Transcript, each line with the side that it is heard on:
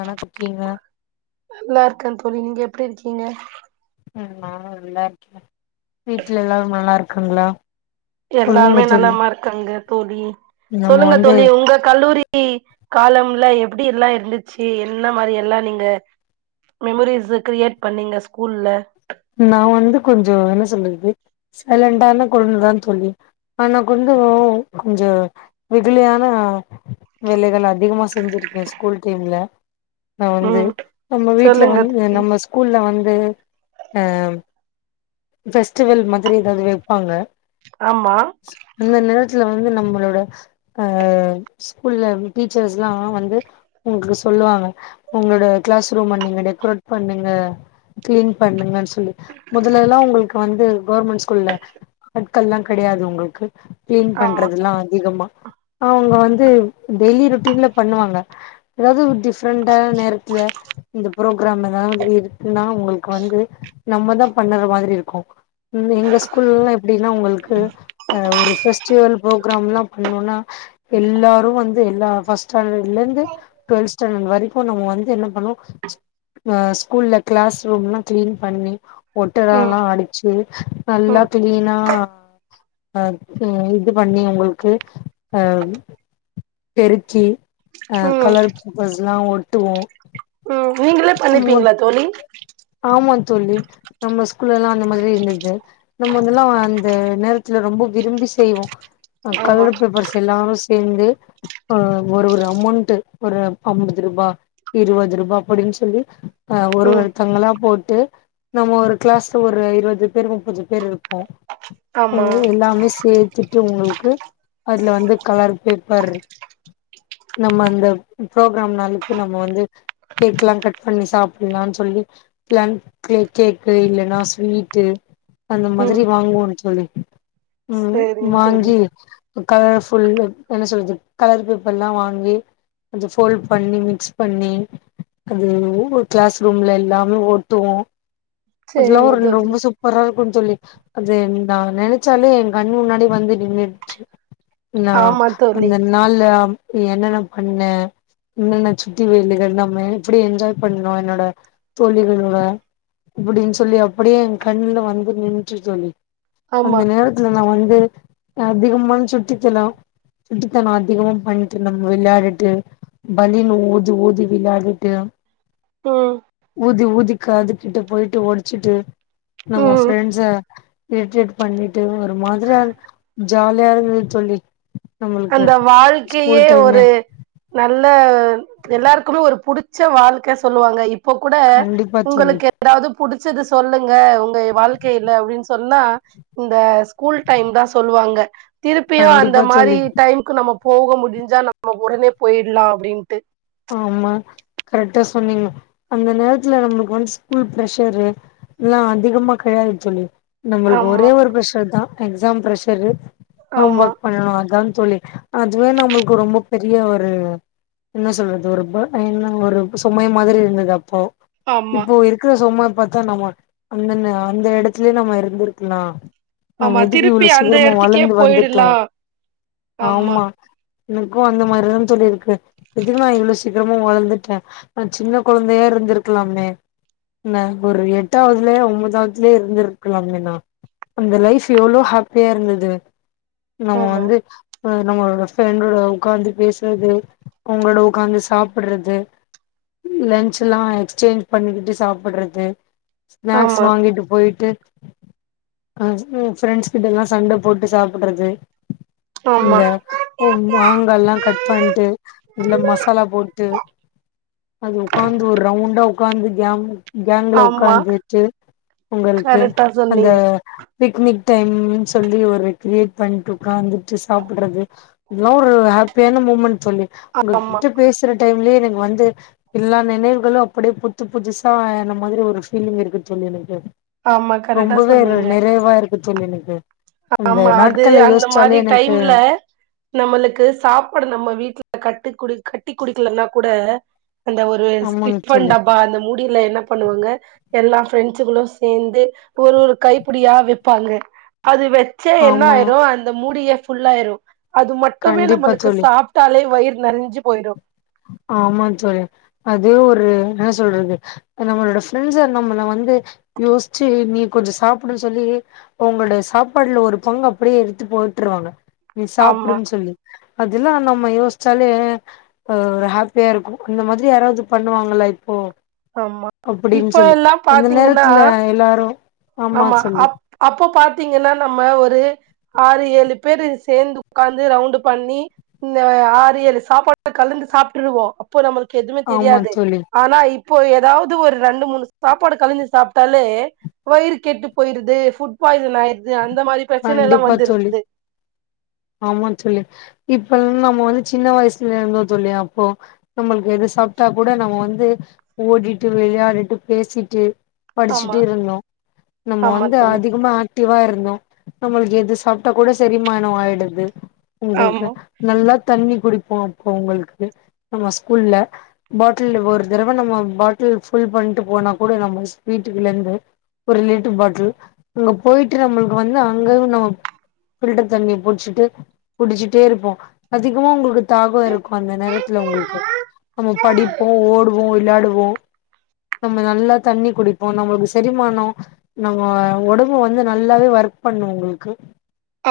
left: ஆனா புக்கீங்கு
right: நல்லாருக்கந் தோழி நீங்க எப்புடி இருக்கீங்க
left: ம் நானு நல்லாருக்க வீட்ல எல்லாரு நல்லா இருக்காங்களா சொல்லுங்க
right: எல்லாமே
left: தோழி
right: நலமா இருக்காங்க தோழி
left: நம்ம
right: சொல்லுங்க
left: வந்து
right: தோழி உங்கக் கல்லூரி காலம்ல எப்புடி எல்லா இருந்துச்சு என்ன மாரி எல்லா நீங்க மெமரிஸ்ஸு க்ரியேட் பண்ணீங்க ஸ்கூல்ல
left: நா வந்து கொஞ்சோ என்ன சொல்றது சைலண்டான கொழந்ததாந் தோழி ஆனா கொஞ்சோ கொஞ்சோ வெகுலியான வேலைகளா அதிகமா செஞ்சுருக்க ஸ்கூல் டைம்ல நா வந்து
right: ம்
left: நம்ம வீட்ல
right: சொல்லுங்க
left: வந்து
right: தோழி
left: நம்ம ஸ்கூல்ல வந்து ஏம் பெஸ்ட்டுவெல் மாதிரி எதாவது வெப்பாங்க
right: ஆமா
left: சோ அந்த நேரத்துல வந்து நம்மளோட அ ஸ்கூல்ல டீச்சர்ஸ்ல்லா வந்து உங்களுக்கு சொல்லுவாங்க உங்களோட கிளாஸ் ரூம நீங்க டெக்ரேட் பண்ணுங்க கிளீன் பண்ணுங்கன் சொல்லி மொதல்ல எல்லா உங்களுக்கு வந்து கவர்மெண்ட் ஸ்கூல்ல கள்லா கெடையாது உங்களுக்கு கிளீன்
right: ஆமா
left: பண்றதுல்லா அதிகமா அவங்க வந்து டெய்லி ரொட்டீன்ல பண்ணுவாங்க எதாவது ஒரு டிப்ரெண்டான நேரத்துல இந்த புரோகுராமு எதாவது இருக்குன்னா அப்ப வந்து நம்மதா பண்ணற மாரி இருக்கு இந்த எங்க ஸ்கூல்லலா எப்டின்னா உங்களுக்கு ஒரு அ ஃபஸ்ட் ட்ரியல் புரோகுராமெல்லா பண்ணோன்னா எல்லாரு வந் து எல்லா ஃபஸ்ட் ஸ்டேண்டடுல இருந்து டுவெல்த் ஸ்டேண்டடு வரைக்கு நம்ம வந்து என்ன பண்ணுவோ அ ஸ்கூல்ல கிளாஸ் ரூம்லா கிளீன் பண்ணி ஒட்டட
right: ம்
left: எல்லா அடுச்சு நல்லா
right: ம்
left: கிளீனா அ இது பண்ணி உங்களுக்கு அ பெருக்கி அ
right: ம்
left: கலர் பேப்பர்ஸ் எல்லா ஒட்டுவோ
right: ம் நீங்களே பண்ணிப்பீங்களா தோழி
left: ஆமா தோழி நம்ம ஸ்கூல்ல எல்லா அந்த மாதிரி இருந்துது நமக்கெல்லா அந்த நேரத்துல ரொம்போ விரும்பி செய்வோ அ
right: ஆமா
left: கலர் பேப்பர்ஸ் எல்லாரு சேர்ந்து அ ஒரு ஒரு அமௌண்ட் ஒரு அம்பது ரூபா இருவது ரூபா அப்படின் சொல்லி அ ஒரு
right: ம்
left: வ த்தங்களா போட்டு நம்ம ஒரு கிளாஸ்ல ஒரு இருவது பேர் முப்பது பேர் இருப்போ
right: ஆமா
left: உள்ள எல்லாமே சேர்த்துட்டு உங்ளுக்கு அதுல வந்து கலர் பேப்பர் நம்ம அந்த பரோக்ராம் நாளுக்கு நம்ம வந்து கேக்லா கட் பண்ணி சாப்புலான் சொல்லி பிளன்க்ல கேக்கு இல்லன்னா ஸ்வீட்டு அந்த
right: ம்
left: மாரி வாங்குவோன் தோழி ம்
right: சேரிங்க தோழி
left: வாங்கி ப்போ க ஃபுல் என்ன சொல்றது கலர் பேப்பர்லா வாங்கி கொஞ்சொ ஃபோல் பண்ணி மிக்ஸ் பண்ணி அது ஒரு கிளாஸ் ரூம்ல எல்லா இது ஒட்டுவோ கொஞ்சொ
right: சேரிங்க
left: அரு
right: தோழி
left: ரொம்ப சூப் பரா இருக்குன்னு சொல்லி அது நா நெனைச்சாலே எ கண்ணு முன்னாடி வந்து நின்டுச்சு நா
right: ஆமா தோழி
left: அந்த நாள்ல என்னன்ன பண்ண என்னன்ன சுத்தி வேலைகள் நம்ம எப்டி என்ஜாய் பண்ணோ என்னோட தோழிகளோட அப்டின் சொல்லி அப்டியே என் கண்ணுல வந்து நின்ச்சு தோழி அந்த
right: ஆமா
left: நேரத்துல நா வந்து நா அதிகமான சுட்டித்தனோ சுட்டித்தனோ அதிகமா பணிட்டு இருந்தே விளையாடிட்டு பலீன் ஊதி ஊதி விளயாடிட்டு
right: ம்
left: ஊதி ஊதி காதுக்கிட்ட போயிட்டு ஒடச்சுட்டு நம்ம
right: ம்
left: ஃப்ரெண்ஸ இரிட்டேட் பண்ணிட்டு ஒரு மாதிரி அது ஜாலியா இருந்துது தோழி நம்மளுக்கு
right: அந்த வாழ்க்கையே
left: ஸ்கூல் டைமே
right: ஒரு நல்ல எல்லாருக்குமே ஒரு புடிச்ச வாழ்க்க சொல்லுவாங்க இப் இப்ப கூட
left: கண்டிப்பா தோழி
right: உங்களுக்கு எதாவ்து புடிச்சது சொல்லுங்க உங்க வாழ்க்கைல அப்டின் சொன்னா இந்த ஸ்கூல் டைம் தா சொல்லுவாங்க திருப்பியு அந்த
left: கண்டிப்பா
right: மாரி
left: தோழி
right: டைம்க்கு நம்ம போக முடிஞ்சா நம்ம ஒடனே போயிடலா அப்டின்ட்டு
left: ஆமா கரெக்டா சொன்னீங்க அந்த நேரத்துல நமக்கு வந்து ஸ்கூல் ப்ரஷர் எல்லா அதிகமா கெடையாது தோழி நம்மளுக்கு
right: ஆமா
left: ஒரே ஒரு பிரஷர் தா எக்ஸாம் ப்ரெஷர் ஹோம்
right: ஆமா
left: ஒர்க் பண்ணனு அதான் தோழி அதுவே நம்மளுக்கு ரொம்ப பெரிய ஒரு என்ன சொல்றது அது ஒரு போ என்ன ஒரு சுமை மாதிரி இருந்தது அப்போ
right: ஆமா
left: இப்போ இருக் குற சுமய பாத்தா நம்ம அந்தந்த அந்த எடத்துலே நம்ம இருந்துருக்லா நம்ம
right: ஆமா
left: எதுக்கு
right: திருப்பி
left: இவ்ளோ
right: அந்த
left: சீக்கரமா
right: எடத்துக்கே
left: வளந்து வந்துட்டோ
right: போயிடலா
left: ஆமா எனக்கு அந்த மாரிதா தோழி இருக்கு இதுக்கு நா இவ்ளோ சீக்ரமா வளந்துட்ட நா சின்ன கொழந்தையா இருந்துருக்கலாமே ந ஒரு எட்டாவ்துலே ஒம்பதாவ்துலே இருந்திருக்கலாமே நா அந்த லைஃப் எவ்ளோ ஹாப்பியா இருந்துது நம்ம
right: ஆமா
left: வந்து அ நம்மளோட ஃபரெண்டோட ஒக்காந்து பேசனது அவுங்களோட ஒக்காந்து சா சாப்புறது லன்ச்சுலா எக்ஸ்சேஞ்ச் பண்ணிக்கிட்டு சாப்பட்றது ஸ்னாக்ஸ் வாங்கிட்டு போய்ட்டு அது ம் ஃபரெண்ட்ஸ் கிட்டல்லா சண்ட போட்டு சாப்புட்றது
right: ஆமா
left: இந்த ஒ
right: ஆமா
left: மாங்காலா கட் பண்ட்டு இல்ல மசா சாலா போட்டு அது ஒக்காந்து ஒரு ரவுண்டா ஒக்காந்து கேங் கேங்ல
right: ஆமா
left: ஒக்காந்துட்டு ஒங்கள்க்கு
right: கரெக்டா
left: அந்த
right: சொன்னீங்க
left: பிக்னிக் டைம்னு சொல்லி ஒரு கிரியேட் பண்ட்டு ஒக்காந்துட்டு சாப்புட்றது இதலா ஒரு ஹாப்பியான மூமெண்ட் தோழி
right: அ அம்மா
left: உங்ககிட்ட பேசுற டைம்லே எனக்கு வந்து எல்லா நெனைவுகளு அப்டியே புத்த புதுசா ஆன மாரி ஒரு ஃபீலிங் இருக்கு தோழி எனக்கு
right: ஆமா கரெக்டா
left: ரொம்பவே
right: சொன்னீங்க.
left: நிறைவா இருக்கு தோழி எனக்கு அந்த
right: ஆமா அது
left: நாட்கள
right: அந்த மாரி
left: யோசிச்சாலே எனக்கு
right: டைம்ல நம்மளுக்கு சாப்பாடு நம்ம வீட்ல கட்டு குடி கட்டி குடிக்கலன்னா கூட அந்த ஒரு [unintelligible]
left: ஆமாங்க
right: ஸ்டிப்பன்
left: தோழி
right: டப்பா அந்த மூடி முடிவில என்ன பண்ணுவாங்க எல்லா பரெண்சுகளு சேந்து ஒரு ஒரு கைப்புடியா வெப்பாங்க அது வெச்சா
left: ஆமா
right: என்னாயிரு அந்த மூடியே ஃபுல்லாயிரு அது மட்டுமே
left: கண்டிப்பா
right: நம்மளுக்கு
left: தோழி
right: சாப் டாலே வயிறு நெரஞ்சு போய்ரு
left: ஆமா தோழி அது ஒரு என்னா சொல்றது நம்மளோட ஃப்ரெண்ட்ஸ் நம்மள வந்து யோஸ்ச்சு நீ கொஞ்சோ சாப்டுன் சொல்லி ஒங்களோடய சாப்பாடுல ஒரு பங்கு அப்டியே எடுத்து போட்றுவாங்க நீ
right: ஆமா
left: சாப்டுன்னு சொல்லி அதுல்லா நம்ம யோஸ்ச்சாலே அ ஹாப்பியா இருக்கு இந்த மாரி யாராவது பண்ணுவாங்களா இப்போ
right: ஆமா.
left: அப்டின்னு
right: இப்ப
left: சொல்லி
right: எல்லா
left: அந்த
right: பாத்தீங்கன்னா
left: நேரத்துல எல்லாரு
right: ஆமா அப் அப்போ பாத்தீங்கன்னா நம்ம ஒரு ஆறு ஏழு பேரு சேந்து உட்காந்து ரவுண்டு பண்ணி இந்த ஆறு ஏலு சாப்பாட கலந்து சாப்பிற்டுவோ அப்ப நம்மளுக்கு எதுவுமே
left: ஆமா
right: தெரியாது
left: தோழி
right: ஆனா இப் இப்போ ஏதாவது ஒரு ரெண்டு மூணு சாப்பாடு கலந்து சாப்ட்டாலே வயிறு கெட்டு போய்ருது ஃபுட் பாய்சன் ஆயிருது அந்த மாரி பிரச்சன எல்லா
left: கண்டிப்பா
right: வந்துருது
left: தோழி ஆமா தோழி இப்ப நம்ம வந்து சின்ன வயசுல இருந்தோ தோழி அப்போ நம்மளுக்கு எது சாப்ட்டாகூட நம்ப வந்து ஓடிட்டு விளயாடிட்டு பேசிட்டு
right: ஆமா
left: படிச்சுட்டே இருந்தோ நம்ம
right: ஆமா
left: வந்து
right: தோழி
left: அதிகமா ஆக்டிவா இருந்தோ நம்மளுக்கு எது சாப்ட்டா கூட செரிமானோ ஆயிடுது
right: ஆமா
left: உங்கள்க்கு நல்லா தண்ணி குடிப்போ அப்போ உங்கள்க்கு நம்ப ஸ்கூல்ல பாட்டில்டு ஒரு தடவ நம்ம பாட்டில் ஃபுல் பண்ட்டு போனா கூட நம்ம வீட்டுக்குலந்து ஒரு லிட்டர் பாட்டில் அங்க போய்ட்டு நம்ள்க்கு வந்தா அங்கயும் நம்மக்கு பில்டர் தண்ணிய புடிச்சுட்டு குடிச்சிட்டே இருப்போ அதிகமா உங்களுக்கு தாகம் இருக்கு அந்த நேரத்துல உங்களுக்கு நம்ம படிப்போ ஓடுவோ விளயாடுவோ நம்ம நல்லா தண்ணி குடிப்போ நம்மளுக்கு செரிமானோ நம்ம ஒடம்பு வந்து நல்லாவே ஒர்க் பண்ணு உங்களுக்கு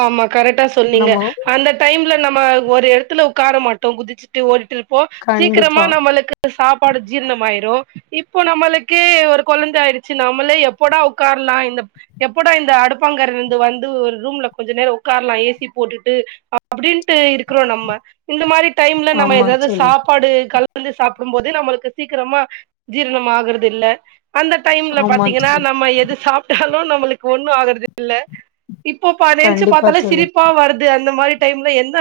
right: ஆமா கரெக்டா சொன்னீங்க
left: நம்ம
right: அந்த டைம்ல நம்ம ஒரு இடத்துல உட்கார மாட்டோ குதிச்சு ஓடிட்டு இருப்போ சீக்கிரமா
left: கண்டிப்பா
right: நம்மளுக்கு சாப்பாடு ஜீரணம் ஆயிரு இப்போ நம்மளுக்கு ஒரு கொழந்தை ஆயிடுச்சு நம்மளே எப்போடா உட்காரலா இந்த எப்படா இந்த அடுப்பங்கரயில இருந்து வந்து ஒரு ரூம்ல கொஞ்சோ நேரோ உட்காரலா ஏசி போட்டுட்டு அப்டின்ட்டு இருக்குறோ நம்ம இந்த மாரி டைம்ல நம்ம
left: ஆமா
right: ஏதாவது சாப்
left: தோழி
right: சாப்பாடு கலந்து சாப்டும் போது நம்மளுக்கு சீக்கிரமா ஜீரணம் ஆகுறது இல்ல அந்த டைம்ல
left: ஆமா
right: பாத்தீங்கன்னா
left: தோழி
right: நம்ம எது சாப்பிட்டாலு நம்மளுக்கு ஒண்ணு ஆகுறது இல்ல இப்போ நெனைச்சு
left: கண்டிப்பா
right: பாத்தாலே
left: தோழி
right: சிரிப்பா வருது அந்த மாரி டைம்ல எந்த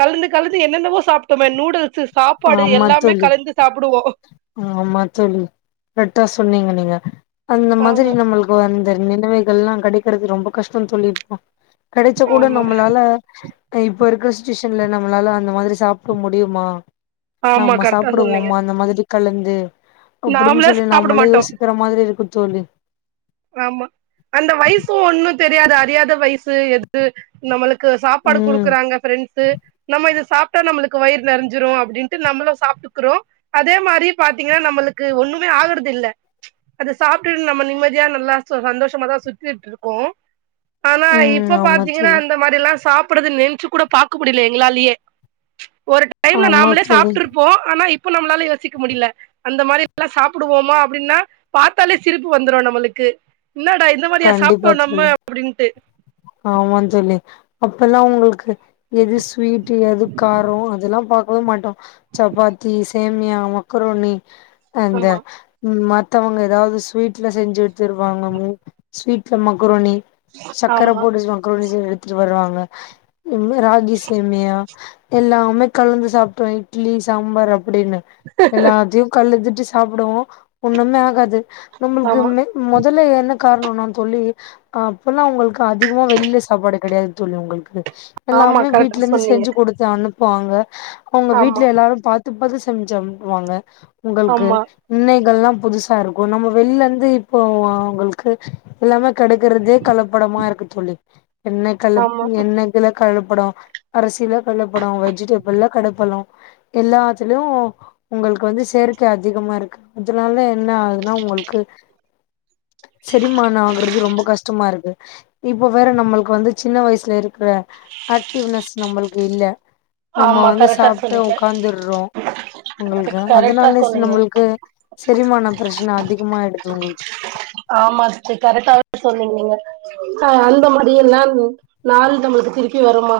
right: கலந்து கலந்து என்னென்னவோ சாப்ட்டோமே நூடுல்ஸ் சாப்பாடு
left: ஆமா
right: எல்லாமே
left: தோழி
right: கலந்து சாப்டுவோ
left: ஆமா தோழி கரெக்டா சொன்னீங்க நீங்க அந்த மாதிரி
right: ஆமா
left: நம்மளுக் இப்ப அந்த நினைவைகள்லா கெடைக்கிறது ரொம்ப கஷ்டோ தோழி இப்ப கடைச்சாக் கூட
right: ஆமா
left: நம்மளால இப்ப இருக்கிற சுச்சுவேஷன்ல நம்மளால அந்த மாதிரி சாப்புட முடியுமா
right: ஆமா
left: நம்ம
right: கரெக்டா சொன்னீங்க
left: சாப்புடுவோம்மா அந்த மாதிரி கலந்து அப்டின்னு
right: நாமளே
left: சொல்லி
right: சாப்ட
left: நம்மல்லே
right: மாட்டோ
left: யோசிக்கிற மாதிரி இருக்கூ தோழி
right: ஆமா அந்த வயசூ ஒண்ணூ தெரியாது அறியாத வயசு எது நம்மளுக் கு சாப்பாடு
left: ம்
right: கொடுக்குறாங்க பிரெண்ட்ஸூ நம்ம இதெ சாப் ட்டா நம்முளுக்கு வயிறு நெறஞ்ஞிரூ அப்பின்ட்டு நம்மள சாப்ட்டுக்குறோ அதே மாதிரி பாத்தீங்கன்னா நம்மளுக்கு ஒண்ணுமே ஆகுறது இல்ல அதை சாப்பிட்டு நம்ம நிம்ம மத்தியானலா ஒ சந்தோஷமா தா சுத்திட்டு இருக்கோ ஆனா
left: ம்
right: இப்ப
left: ஆமா
right: பாத்தீங்கனா
left: தோழி
right: அந்த மாரித் இதெல்லாம் சாப்பிட்றது நின்ச்சு கூட பார்க்க முடியல எங்களாலயே ஒரு டைம்ல
left: ஆமா
right: நாமளே
left: தோழி
right: சாப்ட்டுருப் ப்ப ஆனா இப்ப நம்மளால யோசிக்க முடியல அந்த மாரில்லா சாப்பிடுவோம்மா அப்டின்னா பார்த்தாலே சிரிப்பு வந்துரூ நம்மளுக் க்கு என்னடா இந்த மாதிரியா சாப்ட்டோ நம்ம அப்படின்ட்டு
left: ஆமாந் தோழி அப்பெல்லா உங்களுக்கு எது ஸ்வீட்டு எது காரோ அதெல்லா பாக்கவே மாட்டோ சப்பாத்தி சேமியா மக்கரோன்னி அந்த
right: ஆமா
left: ம் மத்தவங்க ஏதாவது ஸ்வீட்ல செஞ்சு வெச்சிருபாங்க ஸ்வீட்ல மக்ரோணி சக்கர
right: ஆமா
left: போட்டு சக்கரோனி செய்ஞ் எடுத்துட்டு வராங்க ராகி சேமியா எல்லாமே கலந்து சாப்பிட்டறோ இட்லி சாம்பார் அப்டின்னு எல்லாத்தையூ கல் எட்திட்டு சாப்பிடுவோ ஒண்ணுமே ஆகாது நம்மளுக்கு
right: ஆமா
left: மொதல்ல என்ன காரணோன்னா தோழி அப் இப்பல்லா உங்களுக்கு அதிகமா வெளியில சாப்பாடு கிடையாது தேலி உங்களுக்கு
right: ஆமா
left: எல்லாமே
right: கரெக்டா
left: வீட்ல இருந்து
right: சொன்னீங்க
left: செஞ்சு கொடுத் து அனுப்புவாங்க அவங்க
right: ஆமா
left: வீட்டுல எல்லாரரூ பார்த்து பார்த்து சம்ச்சு அனுப்புவாங்க உங்கள்க்கு
right: ஆமா
left: இன்னைக் கெல்லாம் புதுசா இருக்கூ நம்ம வெள்ர்ந்து இப்போ வோ அவுங்களுக்கு எல்லாமே கெடைக்கற்த்து கலப்படமா இருக்கு தோழி என்ன கலப்
right: ஆமா
left: என்ன இதுல கலப்படோ அரிசியில கலப்படோ வெஜிடபிள்ல கலப்படோ எல்லாத்துலயூ உங்களுக்கு வந்து செயற்கை அதிகமா இருக்கு அதனால என்ன ஆகுதுன்னா உங்களுக்கு செரிமானோ ஆகறத்து ரொம்ப கஷ்டமா இருக்கு இப்ப வேற நம்மளுக்கு வந்து சின்ன வயசுல இருக்கிற ஆக்டிவ்னஸ் நம்பள்க்கு இல்ல நம்ம
right: ஆமா
left: வந்து
right: கரெக்டா
left: சாப்ட்டு
right: சொன்னீங்க
left: உக்காந்துறோ உங்களுக்கு
right: கரெக்டா
left: அதனால
right: சொன்னீங்க
left: நம்மள்க்கு செரிமானோ பிரச்சன அதிகமாயிடுது உங்கள்க்கு
right: ஆமா சிஸ்டர் கரெக்டாதா சொன்னீங்க நீங்க ஆ அந்த மாரித்தெல்லா நாள் நம்பள்க்கு திருப்பி வருமா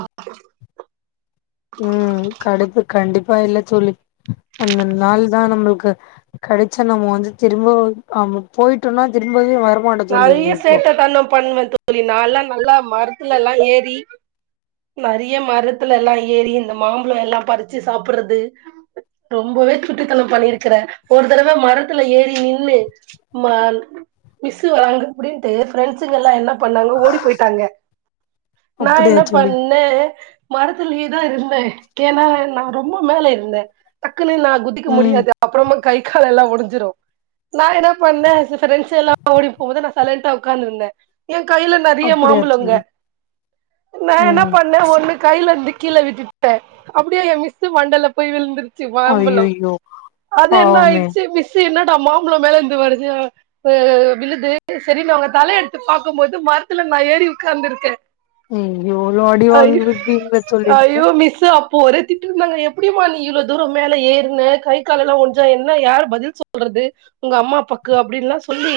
left: ம் கடுப்பு கண்டிப்பா இல்ல தோழி அந்த நாள் தா நம்ள்க்கு கடச்சா நம்ம வந்து திரும்ப நம்ப போய்ட்டோனா திரும்பவே வரக்
right: நெறய சேட்ட தணோ பண்ணுவே தோழி நால்லா நல்லா மரத்துலல்லா ஏறி நெறீய மரத்துலல்லா ஏறி இந்த மாம்பழல்லா பறிச்சு சாப்ட்றது ரொம்பவே சுட்டித்தனோ பண்ணிருக்குறே ஒரு தடவ மரத்துல ஏறி நின்னூ மால் மிஸ் வராங்க அப்டின்டு ஃபிரெண்ஸுங் எல்லா என்ன பண்ணாங்க ஓடி போய்ட்டாங்க நா
left: அப்படியா
right: என்ன
left: தோழி
right: பண்ணே மரத்துலயேதா இருந்தேன் ஏனா நா ரொம்ப மேல இருந்தேன் டக்குன்னு நா குதிக்க
left: ம்
right: முடியாது அப்பறமா கை காலெல்லா ஒடஞ்சிரு நா என்ன பண்ண செரி ஃபிரெண்ஸ்கல்லா ஓடி போவுது நா சைலண்டா உக்காந்திருந்த என் கைல நெறையா
left: அப்படியா
right: மாம்பழங்க
left: தோழி
right: நா என்ன
left: ம்
right: பண்ண ஒண்ணு கைல டிக்கில விட்டுபுட்டேன் அப்டியே என் மிஸ்ஸூ மண்டைல போய் விழுந்து ருச்சி மாம்பழம்
left: அய்யய்யோ
right: அது என்ன
left: பாவமே
right: ஆயிறுச்சி மிஸ் என்னடா மாம்பழம் மேலிந்து வருது அ விழுது செரினு அவுங்க தல எடுத்து பாக்கும்போது மரத்துல நா ஏறி உக்காந்திருக்க
left: அய்யோ எவ்ளோ அடி வாங்கிருப்பீங்க சொல்லிருந்தா
right: மிஸ்ஸூ அப் இப்போ ஒரு திட்டு இருந்தாங்க எப்டிமா நீ இவ்ளோ தூரோ மேலே ஏறுன கை காலெல்லா ஒடஞ்சா என்ன யாரு பதில் சொல்றது உங்க அம்மா அப்பாக்கு அப்டின்ல்லா சொல்லி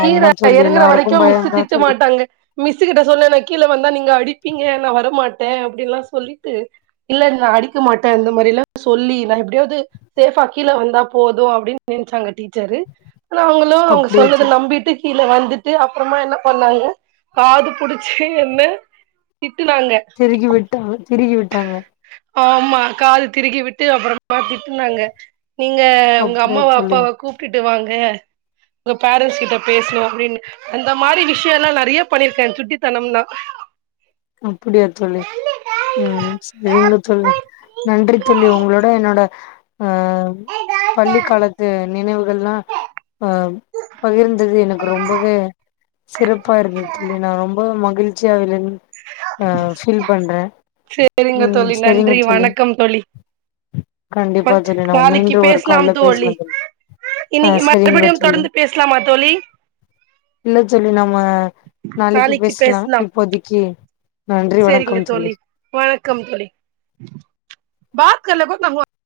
right: கீழ
left: தோழி
right: எறங்கற
left: எல்லாருக்கு
right: வரைக்கு மிஸ்ஸூ
left: பயந்தா
right: திட்ட
left: தோழி
right: மாட்டாங்க மிஸ்ஸு கிட்ட சொன்ன நா கீழ வந்தா நீங்க அடிப்பீங்க நா வரமாட்டேன் அப்டின்னல்லா சொல்லிட்டு இல்ல நா அடிக்க மாட்டன் அந்த மாரியெல்லா சொல்லி நா எப்டியாது சேஃபா கீழ வந்தா போது அப்டின் நெனைச்சாங்க டீச்சரு ஆனா அவுங்க லூ அவுங்க
left: அப்டியா
right: சொன்னத
left: தோழி
right: நம்பிட்டு கீழ வந்துட்டு அப்றமா என்ன பண்ணாங்க காது புடிச்சி என்ன திட்டுனாங்க
left: திருகி விட்டா திருகி விட்டாங்க
right: ஆமா காது திருகி விட்டு அப்றமா திட்டுனாங்க நீங்க உங்க
left: அப்டியா
right: அம்மாவ
left: தோழி
right: அப்பாவ கூப்டுட்டு வாங்க உங்க பேரண்ஸ் கிட்ட பேசணு அப்டின்னு அந்த மாரி விஷ்யொல்லா நெறையா பண்ணிருக்க சுட்டித்தனம்னா
left: அப்டியா தோழி ம் சேரிங்க தோழி நன்றி தோழி உங்களோட என்னோட ஆ பள்ளிக் காலத்து நினைவுகள்லா ஆ பகிர்ந்தது எனக்கு ரொம்பவே சிறப்பா இருந்தது தோழி நா ரொம்ப மகிழ்ச்சியாவில் அ ஃபீல் பண்றன்
right: சேரிங்க தோழி நன்றி வணக்கம் தோழி
left: கண்டிப்பா
right: ம்
left: தோழி நம்ம
right: நாளைக்கி
left: மீண்டு ஒரு
right: பேசலாம்
left: கால்ல
right: தோழி
left: பேசலா ஆ
right: இன்னைக்கு
left: சரிங்க
right: மறுபடியு
left: தோழி
right: தொடர்ந்து பேசலாமா தோழி
left: இல்ல தோழி நம்ம நாளைக்கு பேசலா இப்போதைக்கி
right: சேரிங்க தோழி வணக்கம் தோழி